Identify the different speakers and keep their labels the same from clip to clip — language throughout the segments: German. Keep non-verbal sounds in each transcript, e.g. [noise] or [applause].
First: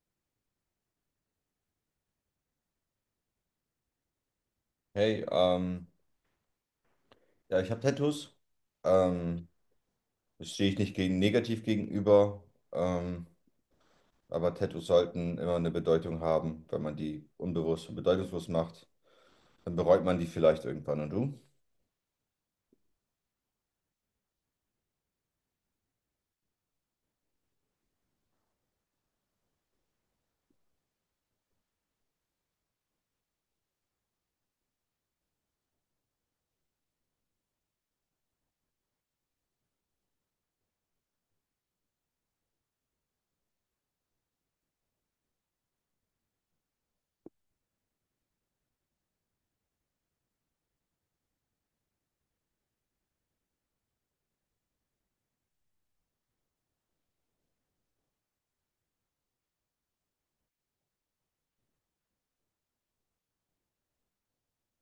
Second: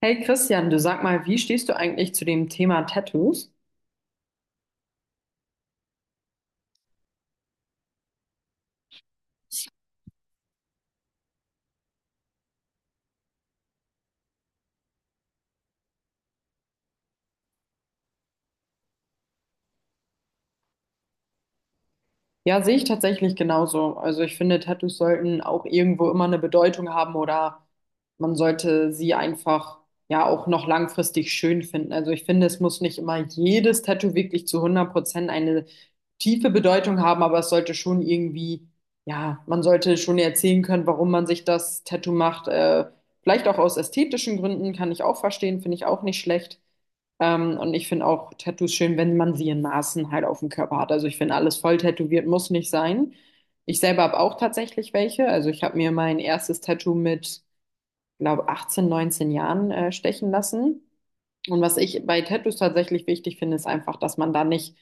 Speaker 1: Hey Christian, du sag mal, wie stehst du eigentlich zu dem Thema Tattoos?
Speaker 2: Hey, ja, ich habe Tattoos. Ähm, das stehe ich nicht gegen negativ gegenüber. Ähm, aber Tattoos sollten immer eine Bedeutung haben. Wenn man die unbewusst und bedeutungslos macht, dann bereut man die vielleicht irgendwann. Und du?
Speaker 1: Ja, sehe ich tatsächlich genauso. Also ich finde, Tattoos sollten auch irgendwo immer eine Bedeutung haben oder man sollte sie einfach ja auch noch langfristig schön finden. Also ich finde, es muss nicht immer jedes Tattoo wirklich zu 100% eine tiefe Bedeutung haben, aber es sollte schon irgendwie, ja, man sollte schon erzählen können, warum man sich das Tattoo macht. Vielleicht auch aus ästhetischen Gründen, kann ich auch verstehen, finde ich auch nicht schlecht. Und ich finde auch Tattoos schön, wenn man sie in Maßen halt auf dem Körper hat. Also ich finde, alles voll tätowiert muss nicht sein. Ich selber habe auch tatsächlich welche. Also ich habe mir mein erstes Tattoo mit, glaube 18, 19 Jahren stechen lassen. Und was ich bei Tattoos tatsächlich wichtig finde, ist einfach, dass man da nicht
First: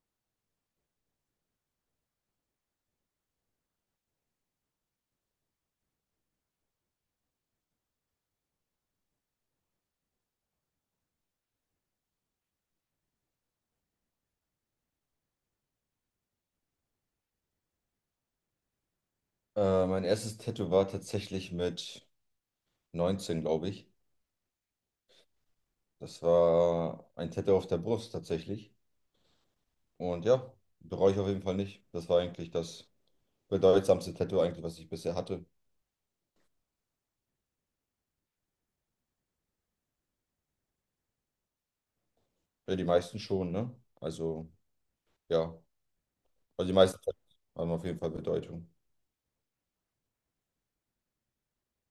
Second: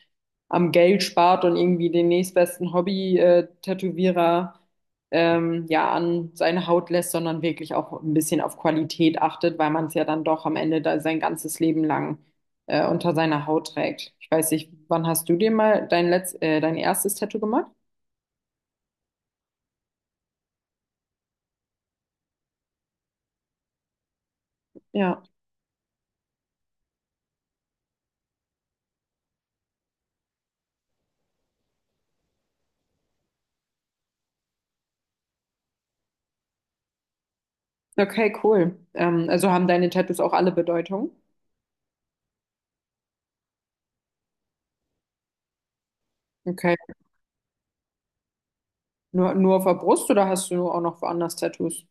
Speaker 1: am Geld spart und irgendwie den nächstbesten Hobby-Tätowierer ja an seine Haut lässt, sondern wirklich auch ein bisschen auf Qualität achtet, weil man es ja dann doch am Ende da sein ganzes Leben lang unter seiner Haut trägt. Ich weiß nicht, wann hast du dir mal dein dein erstes Tattoo gemacht?
Speaker 2: Mein erstes Tattoo war tatsächlich mit 19, glaube ich.
Speaker 1: Ja.
Speaker 2: Das war ein Tattoo auf der Brust tatsächlich. Und ja, bereue ich auf jeden Fall nicht. Das war eigentlich das bedeutsamste Tattoo eigentlich, was ich bisher hatte.
Speaker 1: Okay, cool. Also haben deine Tattoos auch alle Bedeutung?
Speaker 2: Ja, die meisten schon, ne? Also, ja. Also die
Speaker 1: Okay.
Speaker 2: meisten haben auf jeden Fall Bedeutung.
Speaker 1: Nur auf der Brust oder hast du auch noch woanders Tattoos?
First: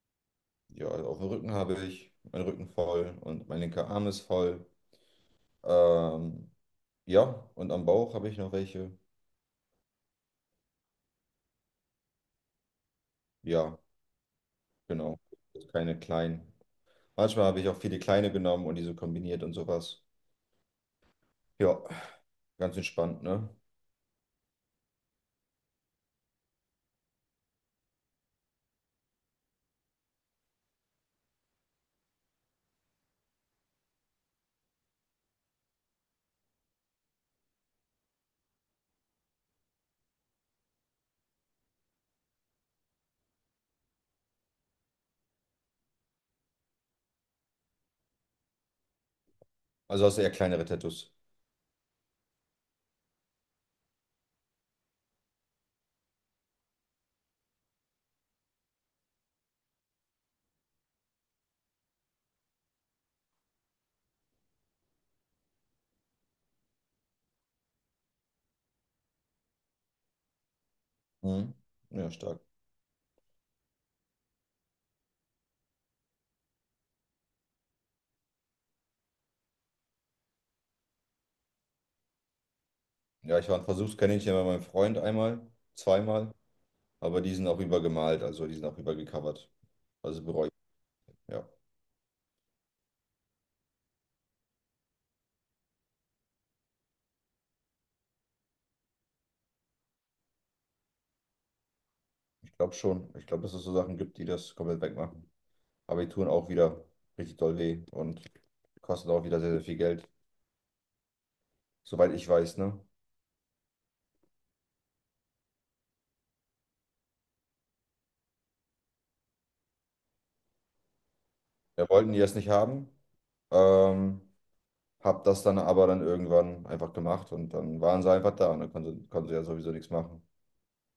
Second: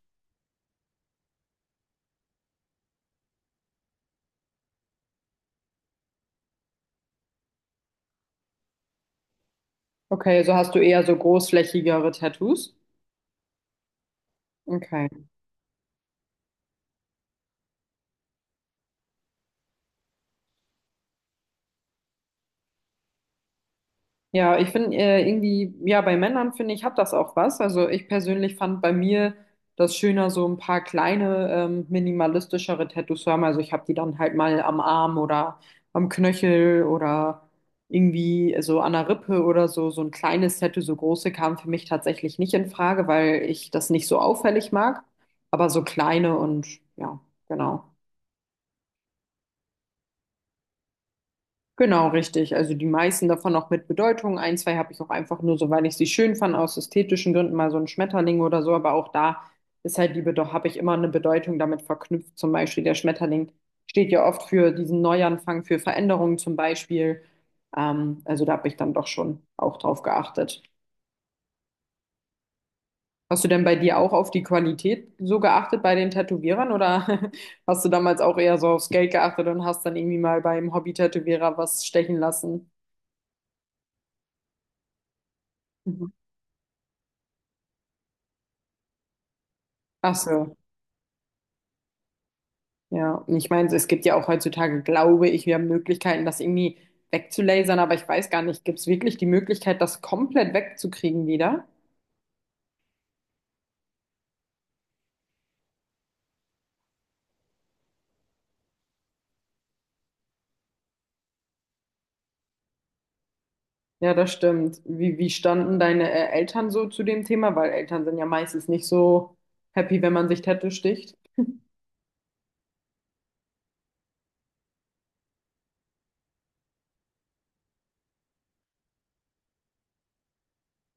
Speaker 2: Ja, also auf dem Rücken habe ich meinen Rücken voll und mein linker Arm ist voll. Ähm, ja, und am Bauch habe ich noch welche.
Speaker 1: Okay, so hast du eher so großflächigere Tattoos.
Speaker 2: Ja,
Speaker 1: Okay.
Speaker 2: genau. Keine kleinen. Manchmal habe ich auch viele kleine genommen und diese kombiniert und sowas. Ja, ganz entspannt, ne?
Speaker 1: Ja, ich finde irgendwie, ja, bei Männern finde ich, hat das auch was. Also ich persönlich fand bei mir das schöner, so ein paar kleine, minimalistischere Tattoos zu haben. Also ich habe die dann halt mal am Arm oder am Knöchel oder irgendwie so an der Rippe oder so. So ein kleines Tattoo, so große kam für mich tatsächlich nicht in Frage, weil ich das nicht so auffällig mag. Aber so kleine und ja, genau.
Speaker 2: Also hast du eher kleinere Tattoos.
Speaker 1: Genau, richtig. Also die meisten davon auch mit Bedeutung. Ein, zwei habe ich auch einfach nur so, weil ich sie schön fand, aus ästhetischen Gründen, mal so ein Schmetterling oder so. Aber auch da ist halt die Bedeutung, habe ich immer eine Bedeutung damit verknüpft. Zum Beispiel der Schmetterling steht ja oft für diesen Neuanfang, für Veränderungen zum Beispiel. Also da habe ich dann doch schon auch drauf geachtet.
Speaker 2: Mhm. Ja, stark.
Speaker 1: Hast du denn bei dir auch auf die Qualität so geachtet bei den Tätowierern oder [laughs] hast du damals auch eher so aufs Geld geachtet und hast dann irgendwie mal beim Hobby-Tätowierer was stechen lassen?
Speaker 2: Ja, ich war ein Versuchskaninchen bei meinem Freund einmal,
Speaker 1: Mhm.
Speaker 2: zweimal, aber die sind auch übergemalt, also die sind auch übergecovert.
Speaker 1: Ach
Speaker 2: Also bereue
Speaker 1: so.
Speaker 2: ich. Ja.
Speaker 1: Ja, und ich meine, es gibt ja auch heutzutage, glaube ich, wir haben Möglichkeiten, das irgendwie wegzulasern, aber ich weiß gar nicht, gibt es wirklich die Möglichkeit, das komplett wegzukriegen wieder?
Speaker 2: Ich glaube schon. Ich glaube, dass es so Sachen gibt, die das komplett wegmachen. Aber die tun auch wieder richtig doll weh und kosten auch wieder sehr, sehr viel Geld. Soweit ich weiß, ne?
Speaker 1: Ja, das stimmt. Wie standen deine Eltern so zu dem Thema? Weil Eltern sind ja meistens nicht so happy, wenn man sich Tattoo sticht.
Speaker 2: Wir wollten die erst nicht haben, ähm, hab das dann aber dann irgendwann einfach gemacht und dann waren sie einfach da und dann konnten sie ja sowieso nichts machen.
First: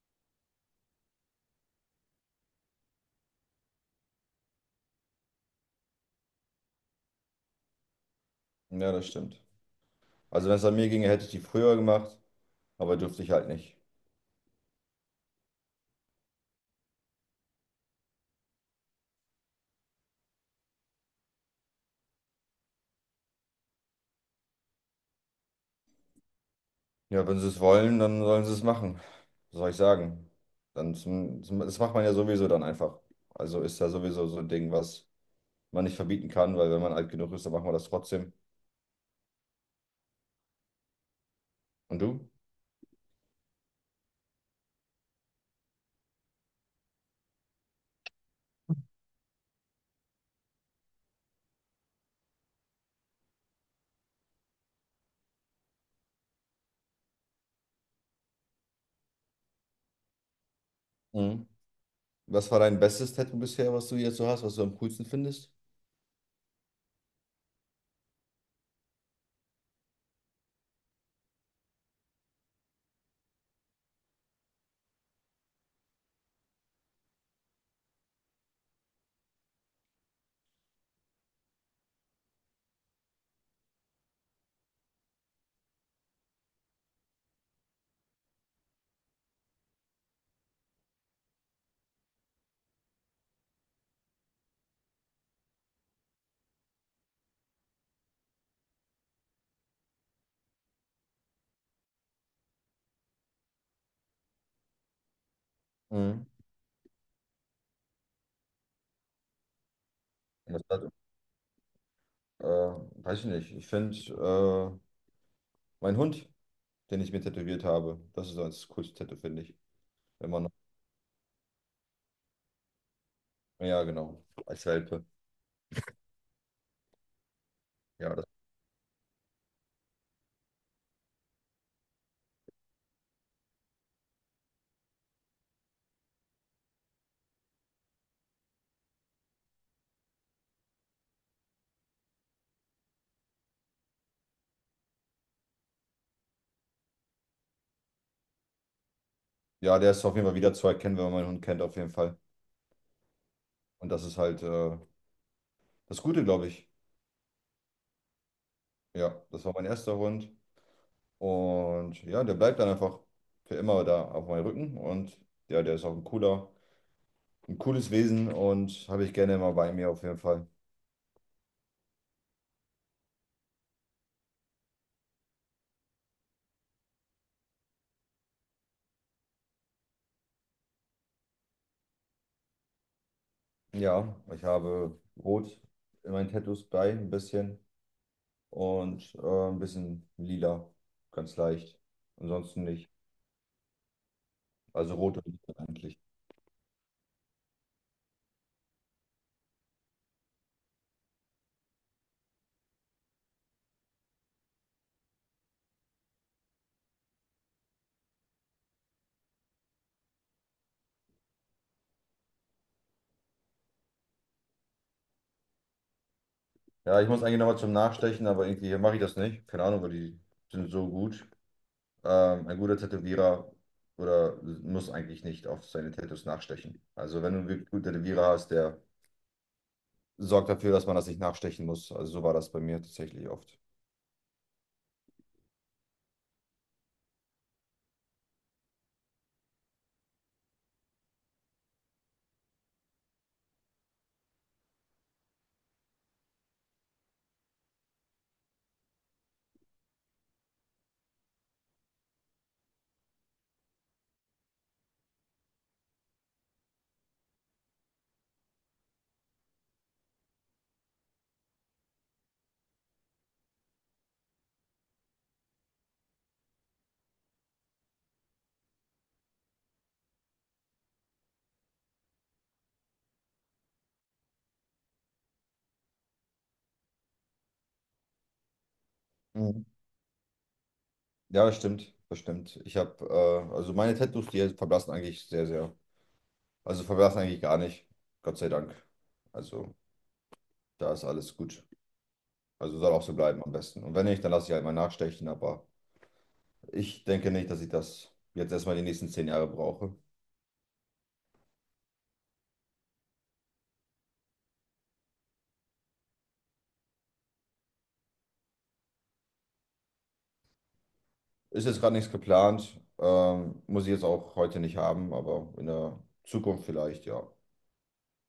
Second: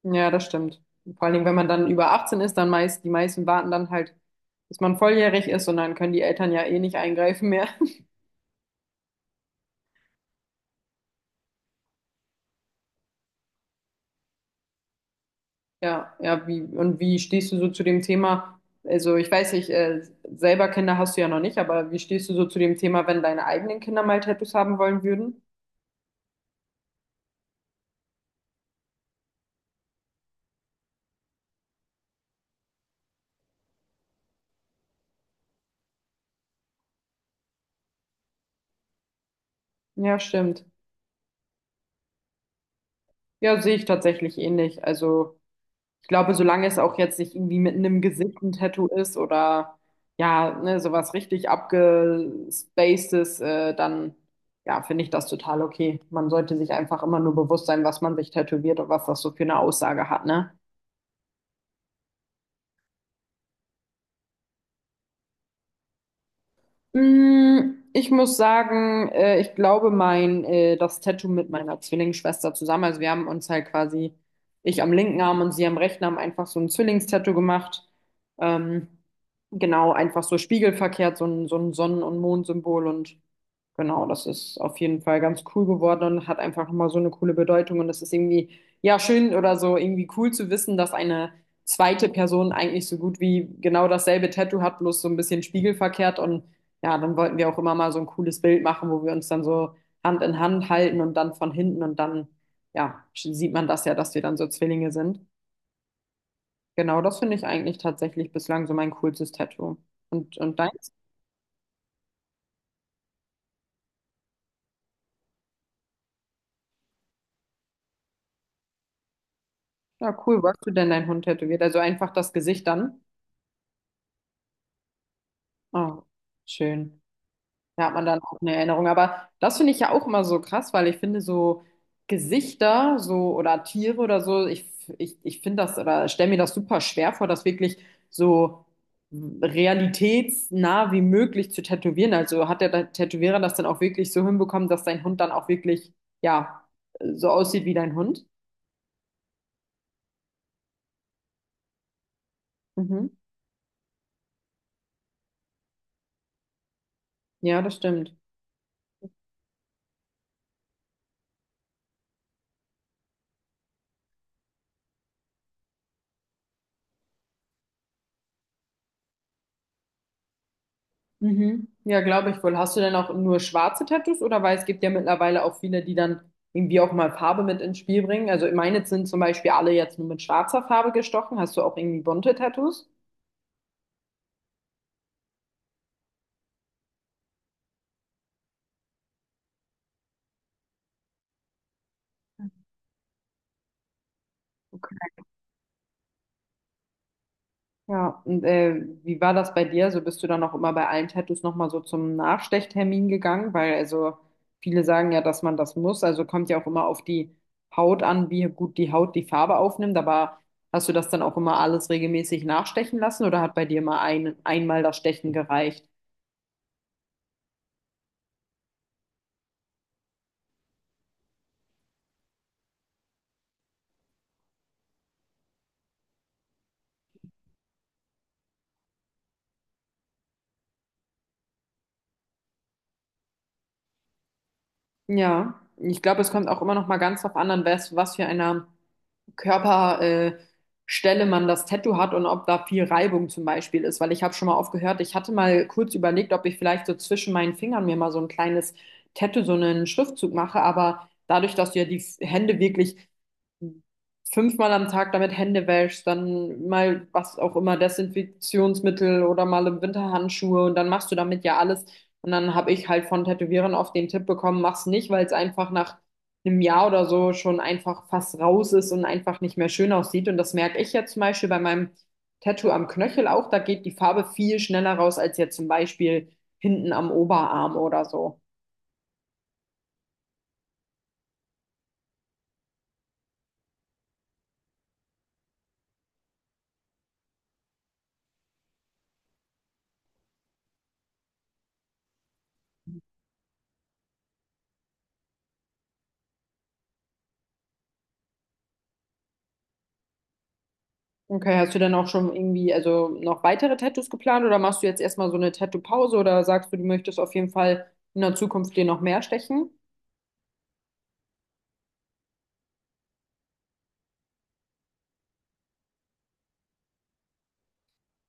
Speaker 1: Ja, das stimmt. Vor allen Dingen, wenn man dann über 18 ist, dann meist, die meisten warten dann halt, bis man volljährig ist und dann können die Eltern ja eh nicht eingreifen mehr.
Speaker 2: Ja, das stimmt. Also wenn es an mir ginge, hätte ich die früher gemacht, aber durfte ich halt nicht.
Speaker 1: Ja, ja, wie, und wie stehst du so zu dem Thema? Also ich weiß nicht, selber Kinder hast du ja noch nicht, aber wie stehst du so zu dem Thema, wenn deine eigenen Kinder mal Tattoos haben wollen würden?
Speaker 2: Ja, wenn sie es wollen, dann sollen sie es machen. Was soll ich sagen? Das macht man ja sowieso dann einfach. Also ist ja sowieso so ein Ding, was man nicht verbieten kann, weil wenn man alt genug ist, dann machen wir das trotzdem.
Speaker 1: Ja, stimmt.
Speaker 2: Und du?
Speaker 1: Ja, sehe ich tatsächlich ähnlich. Also ich glaube, solange es auch jetzt nicht irgendwie mitten im Gesicht ein Tattoo ist oder ja, ne, sowas richtig abgespacedes, dann ja, finde ich das total okay. Man sollte sich einfach immer nur bewusst sein, was man sich tätowiert und was das so für eine Aussage hat, ne?
Speaker 2: Mhm. Was war dein bestes Tattoo bisher, was du jetzt so hast, was du am coolsten findest?
Speaker 1: Mm, ich muss sagen, ich glaube das Tattoo mit meiner Zwillingsschwester zusammen. Also wir haben uns halt quasi, ich am linken Arm und sie am rechten Arm einfach so ein Zwillingstattoo gemacht. Ähm, genau, einfach so spiegelverkehrt, so ein Sonnen- und Mondsymbol und genau, das ist auf jeden Fall ganz cool geworden und hat einfach nochmal so eine coole Bedeutung und das ist irgendwie, ja, schön oder so irgendwie cool zu wissen, dass eine zweite Person eigentlich so gut wie genau dasselbe Tattoo hat, bloß so ein bisschen spiegelverkehrt und ja, dann wollten wir auch immer mal so ein cooles Bild machen, wo wir uns dann so Hand in Hand halten und dann von hinten und dann, ja, sieht man das ja, dass wir dann so Zwillinge sind.
Speaker 2: Mhm.
Speaker 1: Genau, das finde ich eigentlich tatsächlich bislang so mein coolstes Tattoo. Und
Speaker 2: Das
Speaker 1: deins?
Speaker 2: hat, äh, weiß ich nicht. Ich finde mein Hund, den ich mir tätowiert habe, das ist so das coolste Tattoo, finde ich.
Speaker 1: Ja,
Speaker 2: Wenn
Speaker 1: cool.
Speaker 2: man
Speaker 1: Wo
Speaker 2: noch,
Speaker 1: hast du denn deinen Hund tätowiert? Also einfach das Gesicht dann?
Speaker 2: ja, genau, als Welpe.
Speaker 1: Oh, schön. Da hat man
Speaker 2: Ja,
Speaker 1: dann
Speaker 2: das,
Speaker 1: auch eine Erinnerung. Aber das finde ich ja auch immer so krass, weil ich finde so Gesichter so oder Tiere oder so, ich finde das oder stelle mir das super schwer vor, das wirklich so realitätsnah wie möglich zu tätowieren. Also hat der Tätowierer das dann auch wirklich so hinbekommen, dass dein Hund dann auch wirklich, ja, so aussieht wie dein Hund?
Speaker 2: ja, der ist auf jeden Fall wieder zu erkennen, wenn man meinen Hund kennt, auf jeden Fall.
Speaker 1: Mhm.
Speaker 2: Und das ist halt das Gute, glaube ich.
Speaker 1: Ja, das stimmt.
Speaker 2: Ja, das war mein erster Hund. Und ja, der bleibt dann einfach für immer da auf meinem Rücken. Und ja, der ist auch ein cooles Wesen und habe ich gerne immer bei mir auf jeden Fall.
Speaker 1: Mhm. Ja, glaube ich wohl. Hast du denn auch nur schwarze Tattoos oder weil es gibt ja mittlerweile auch viele, die dann irgendwie auch mal Farbe mit ins Spiel bringen. Also meine sind zum Beispiel alle jetzt nur mit schwarzer Farbe gestochen. Hast du auch irgendwie bunte Tattoos?
Speaker 2: Ja, ich habe Rot in meinen Tattoos bei, ein bisschen. Und ein bisschen lila, ganz leicht. Ansonsten nicht. Also rot und lila eigentlich.
Speaker 1: Ja, und wie war das bei dir? So bist du dann auch immer bei allen Tattoos nochmal so zum Nachstechtermin gegangen? Weil also viele sagen ja, dass man das muss. Also kommt ja auch immer auf die Haut an, wie gut die Haut die Farbe aufnimmt. Aber hast du das dann auch immer alles regelmäßig nachstechen lassen oder hat bei dir mal einmal das Stechen gereicht?
Speaker 2: Ja, ich muss eigentlich nochmal zum Nachstechen, aber irgendwie mache ich das nicht. Keine Ahnung, weil die sind so gut. Ein guter Tätowierer oder muss eigentlich nicht auf seine Tattoos nachstechen. Also wenn du einen wirklich guten Tätowierer hast, der sorgt dafür, dass man das nicht nachstechen muss. Also so war das bei mir tatsächlich oft.
Speaker 1: Ja, ich glaube, es kommt auch immer noch mal ganz drauf an, an was für einer Körperstelle Stelle man das Tattoo hat und ob da viel Reibung zum Beispiel ist. Weil ich habe schon mal oft gehört, ich hatte mal kurz überlegt, ob ich vielleicht so zwischen meinen Fingern mir mal so ein kleines Tattoo, so einen Schriftzug mache. Aber dadurch, dass du ja die Hände wirklich 5-mal am Tag damit Hände wäschst, dann mal was auch immer, Desinfektionsmittel oder mal im Winter Handschuhe und dann machst du damit ja alles. Und dann habe ich halt von Tätowierern oft den Tipp bekommen, mach's nicht, weil es einfach nach einem Jahr oder so schon einfach fast raus ist und einfach nicht mehr schön aussieht. Und das merke ich ja zum Beispiel bei meinem Tattoo am Knöchel auch. Da geht die Farbe viel schneller raus als jetzt zum Beispiel hinten am Oberarm oder so.
Speaker 2: Mhm. Ja, das stimmt. Also meine Tattoos, die verblassen eigentlich sehr, sehr. Also verblassen eigentlich gar nicht. Gott sei Dank. Also da ist alles gut. Also soll auch so bleiben am besten. Und wenn nicht, dann lasse ich halt mal nachstechen. Aber ich denke nicht, dass ich das jetzt erstmal die nächsten 10 Jahre brauche.
Speaker 1: Okay, hast du denn auch schon irgendwie, also noch weitere Tattoos geplant oder machst du jetzt erstmal so eine Tattoo-Pause oder sagst du, du möchtest auf jeden Fall in der Zukunft dir noch mehr stechen?
Speaker 2: Ist jetzt gerade nichts geplant. Muss ich jetzt auch heute nicht haben, aber in der Zukunft vielleicht, ja.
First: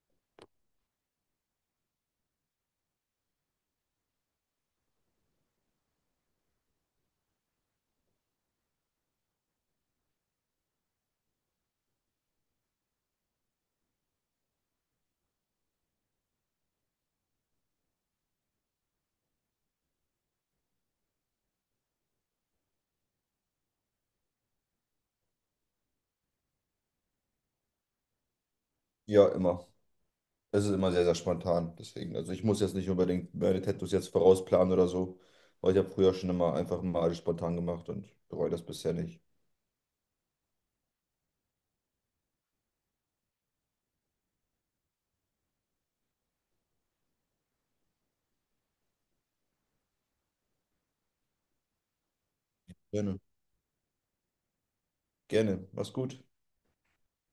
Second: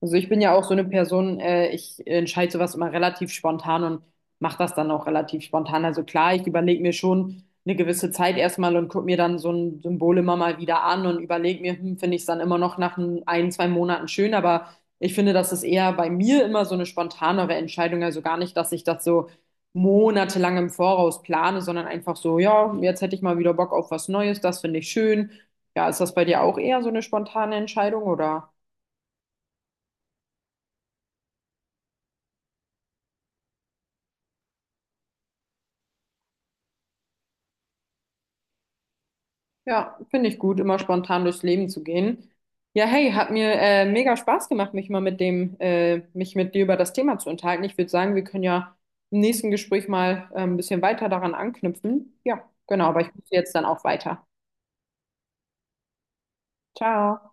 Speaker 1: Also ich bin ja auch so eine Person, ich entscheide sowas immer relativ spontan und mache das dann auch relativ spontan. Also klar, ich überlege mir schon eine gewisse Zeit erstmal und gucke mir dann so ein Symbol immer mal wieder an und überlege mir, hm, finde ich es dann immer noch nach ein, zwei Monaten schön. Aber ich finde, das ist eher bei mir immer so eine spontanere Entscheidung. Also gar nicht, dass ich das so monatelang im Voraus plane, sondern einfach so, ja, jetzt hätte ich mal wieder Bock auf was Neues, das finde ich schön. Ja, ist das bei dir auch eher so eine spontane Entscheidung oder?
Speaker 2: Ja, immer. Es ist immer sehr, sehr spontan. Deswegen, also ich muss jetzt nicht unbedingt meine Tattoos jetzt vorausplanen oder so, weil ich habe früher schon immer einfach mal alles spontan gemacht und bereue das bisher nicht.
Speaker 1: Ja, finde ich gut, immer spontan durchs Leben zu gehen. Ja, hey, hat mir mega Spaß gemacht, mich mal mit mich mit dir über das Thema zu unterhalten. Ich würde sagen, wir können ja im nächsten Gespräch mal ein bisschen weiter daran anknüpfen. Ja, genau, aber ich
Speaker 2: Gerne.
Speaker 1: muss jetzt dann auch weiter.
Speaker 2: Gerne. Mach's gut.
Speaker 1: Ciao.